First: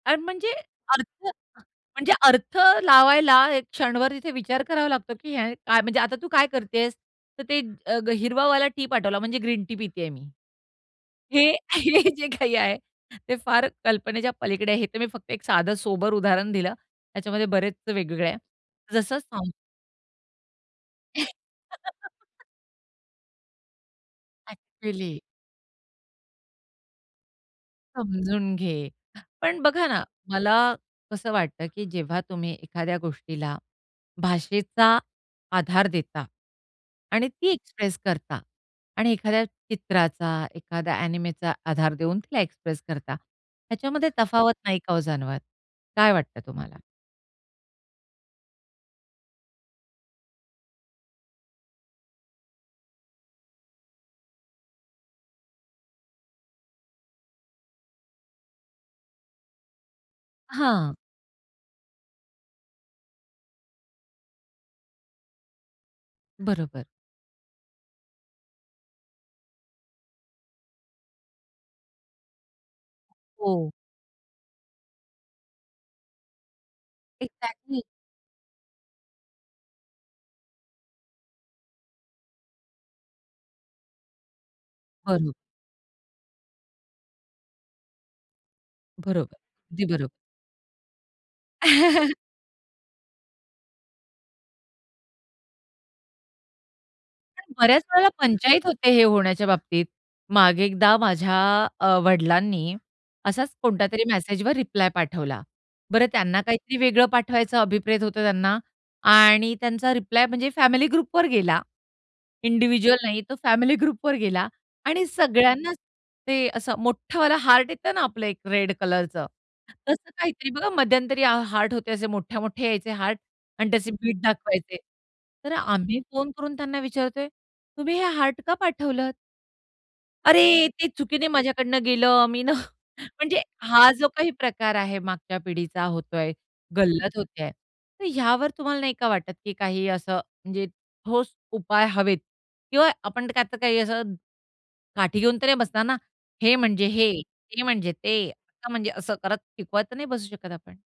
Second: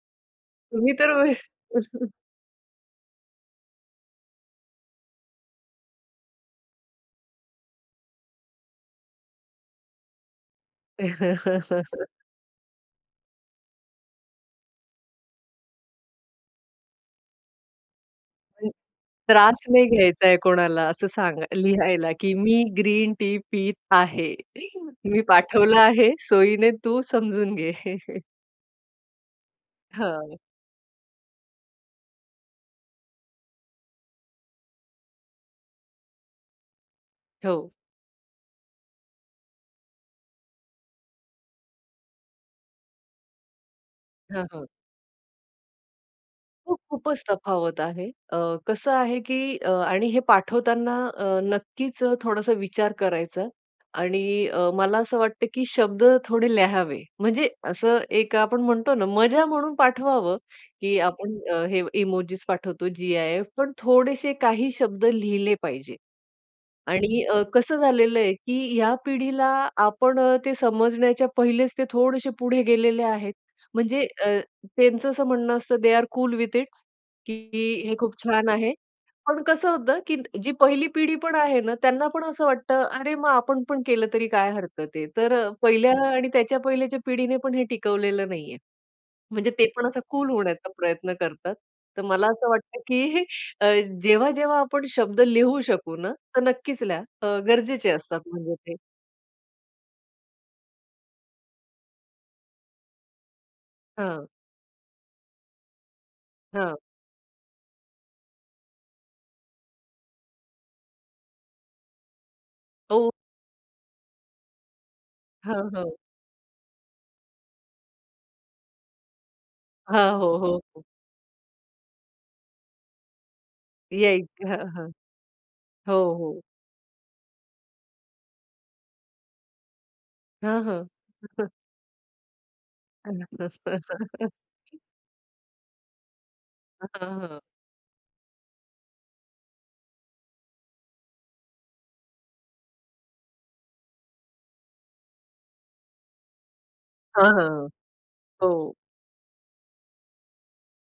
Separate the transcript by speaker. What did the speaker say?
Speaker 1: अन म्हणजे
Speaker 2: तुम्ही तर
Speaker 1: अर्थ म्हणजे अर्थ लावायला एक क्षणभर तिथे विचार करावा लागतो, की हे काय म्हणजे आता तू काय करतेस, तर ते हिरवावाला टी पाठवला, म्हणजे ग्रीन टी पितेय मी. हे हे जे काही आहे, ते फार कल्पनेच्या पलीकडे आहे. हे तर मी फक्त एक साधं, सोबर उदाहरण दिलं. त्याच्यामध्ये बरेच वेगवेगळे आहे.
Speaker 2: [unintelligible]
Speaker 1: जसं सांग
Speaker 2: त्रास नाही घ्यायचाय कोणाला असं सांगा लिहायला, की मी ग्रीन टी पीत आहे.
Speaker 1: अ‍ॅक्चुअली.
Speaker 2: मी पाठवलं आहे. सोयीने तू समजून घे.
Speaker 1: समजून घे. पण बघा ना,
Speaker 2: हां.
Speaker 1: मला कसं वाटतं, की जेव्हा तुम्ही एखाद्या गोष्टीला भाषेचा आधार देता आणि ती
Speaker 2: हो.
Speaker 1: एक्सप्रेस करता आणि एखाद्या चित्राचा, एखाद्या अ‍ॅनिमेचा आधार देऊन तिला एक्सप्रेस करता, ह्याच्यामध्ये
Speaker 2: हां,
Speaker 1: तफावत
Speaker 2: हां.
Speaker 1: नाही का हो जाणवत? काय वाटतं तुम्हाला?
Speaker 2: खूप, खूपच तफावत आहे. अ, कसं आहे, की अ, आणि हे पाठवताना अ, नक्कीच अ, थोडासा विचार करायचा आणि अ, मला असं वाटतं, की शब्द थोडे लिहावे. म्हणजे असं एक आपण म्हणतो ना, मजा म्हणून पाठवावं,
Speaker 1: हां.
Speaker 2: की आपण हे इमोजिस पाठवतो, जी-आय-एफ पण थोडेशे काही शब्द लिहिले पाहिजे.
Speaker 1: बरोबर.
Speaker 2: आणि अ, कसं झालेलं आहे, की या पिढीला आपण ते समजण्याच्या पहिलेच ते थोडेसे पुढे गेलेले आहेत.
Speaker 1: हो.
Speaker 2: म्हणजे अ, त्यांचं असं म्हणणं असतं, they are cool with it,
Speaker 1: exactly.
Speaker 2: की हे खूप छान आहे. पण कसं होतं, की जी पहिली पिढी पण आहे ना, त्यांना पण असं वाटतं, "अरे, मग आपण पण केलं तरी काय हरकत आहे." तर
Speaker 1: [unintelligible]
Speaker 2: अ, पहिल्या आणि त्याच्या पहिल्याच्या पिढीने पण हे टिकवलेलं नाहीये.
Speaker 1: बरोबर.
Speaker 2: म्हणजे ते
Speaker 1: अगदी
Speaker 2: पण असा
Speaker 1: बरोबर.
Speaker 2: कूल होण्याचा प्रयत्न करतात. तर मला असं वाटतं, की अ, जेव्हा, जेव्हा आपण शब्द लिहू शकू ना, तर नक्कीच लिहा. अ,
Speaker 1: कारण बऱ्याच
Speaker 2: गरजेचे
Speaker 1: वेळेला
Speaker 2: असतात म्हणजे
Speaker 1: पंचाईत
Speaker 2: ते.
Speaker 1: होते हे होण्याच्या बाबतीत. मागे एकदा माझ्या अ, वडिलांनी असाच कोणत्यातरी
Speaker 2: हां.
Speaker 1: मेसेजवर रिप्लाय पाठवला. बरं, त्यांना
Speaker 2: हां.
Speaker 1: काहीतरी वेगळं पाठवायचं अभिप्रेत होतं त्यांना आणि त्यांचा रिप्लाय म्हणजे फॅमिली ग्रुपवर गेला, इंडिव्हिज्युअल
Speaker 2: हो.
Speaker 1: नाही. तो फॅमिली ग्रुपवर गेला आणि
Speaker 2: हां,
Speaker 1: सगळ्यांनाच
Speaker 2: हां.
Speaker 1: ते असं मोठावाला हार्ट येतं ना, आपलं एक रेड कलरचं तसं
Speaker 2: हां, हो,
Speaker 1: काहीतरी
Speaker 2: हो,
Speaker 1: बघा.
Speaker 2: हो.
Speaker 1: मध्यंतरी हा हार्ट होते, असे मोठे-मोठे यायचे हार्ट आणि त्याचे बीट
Speaker 2: यायचं. हां,
Speaker 1: दाखवायचे.
Speaker 2: हां.
Speaker 1: तर
Speaker 2: हो,
Speaker 1: आम्ही फोन
Speaker 2: हो.
Speaker 1: करून त्यांना विचारतोय, "तुम्ही हे हार्ट का पाठवलत?"
Speaker 2: हां,
Speaker 1: "अरे,
Speaker 2: हां.
Speaker 1: ते चुकीने माझ्याकडनं गेलं, मी ना" म्हणजे हा जो काही प्रकार आहे, मागच्या पिढीचा होतोय, गल्लत
Speaker 2: हां, हां.
Speaker 1: होतेय, तर ह्यावर तुम्हाला नाही का वाटत, की काही असं म्हणजे ठोस उपाय हवेत किंवा आपण आता काही असं काठी घेऊन तर नाही बसणार ना, हे म्हणजे हे,
Speaker 2: हां, हां,
Speaker 1: ते
Speaker 2: हां.
Speaker 1: म्हणजे ते आता
Speaker 2: हो.
Speaker 1: म्हणजे असं करत शिकवत तर नाही बसू शकत आपण.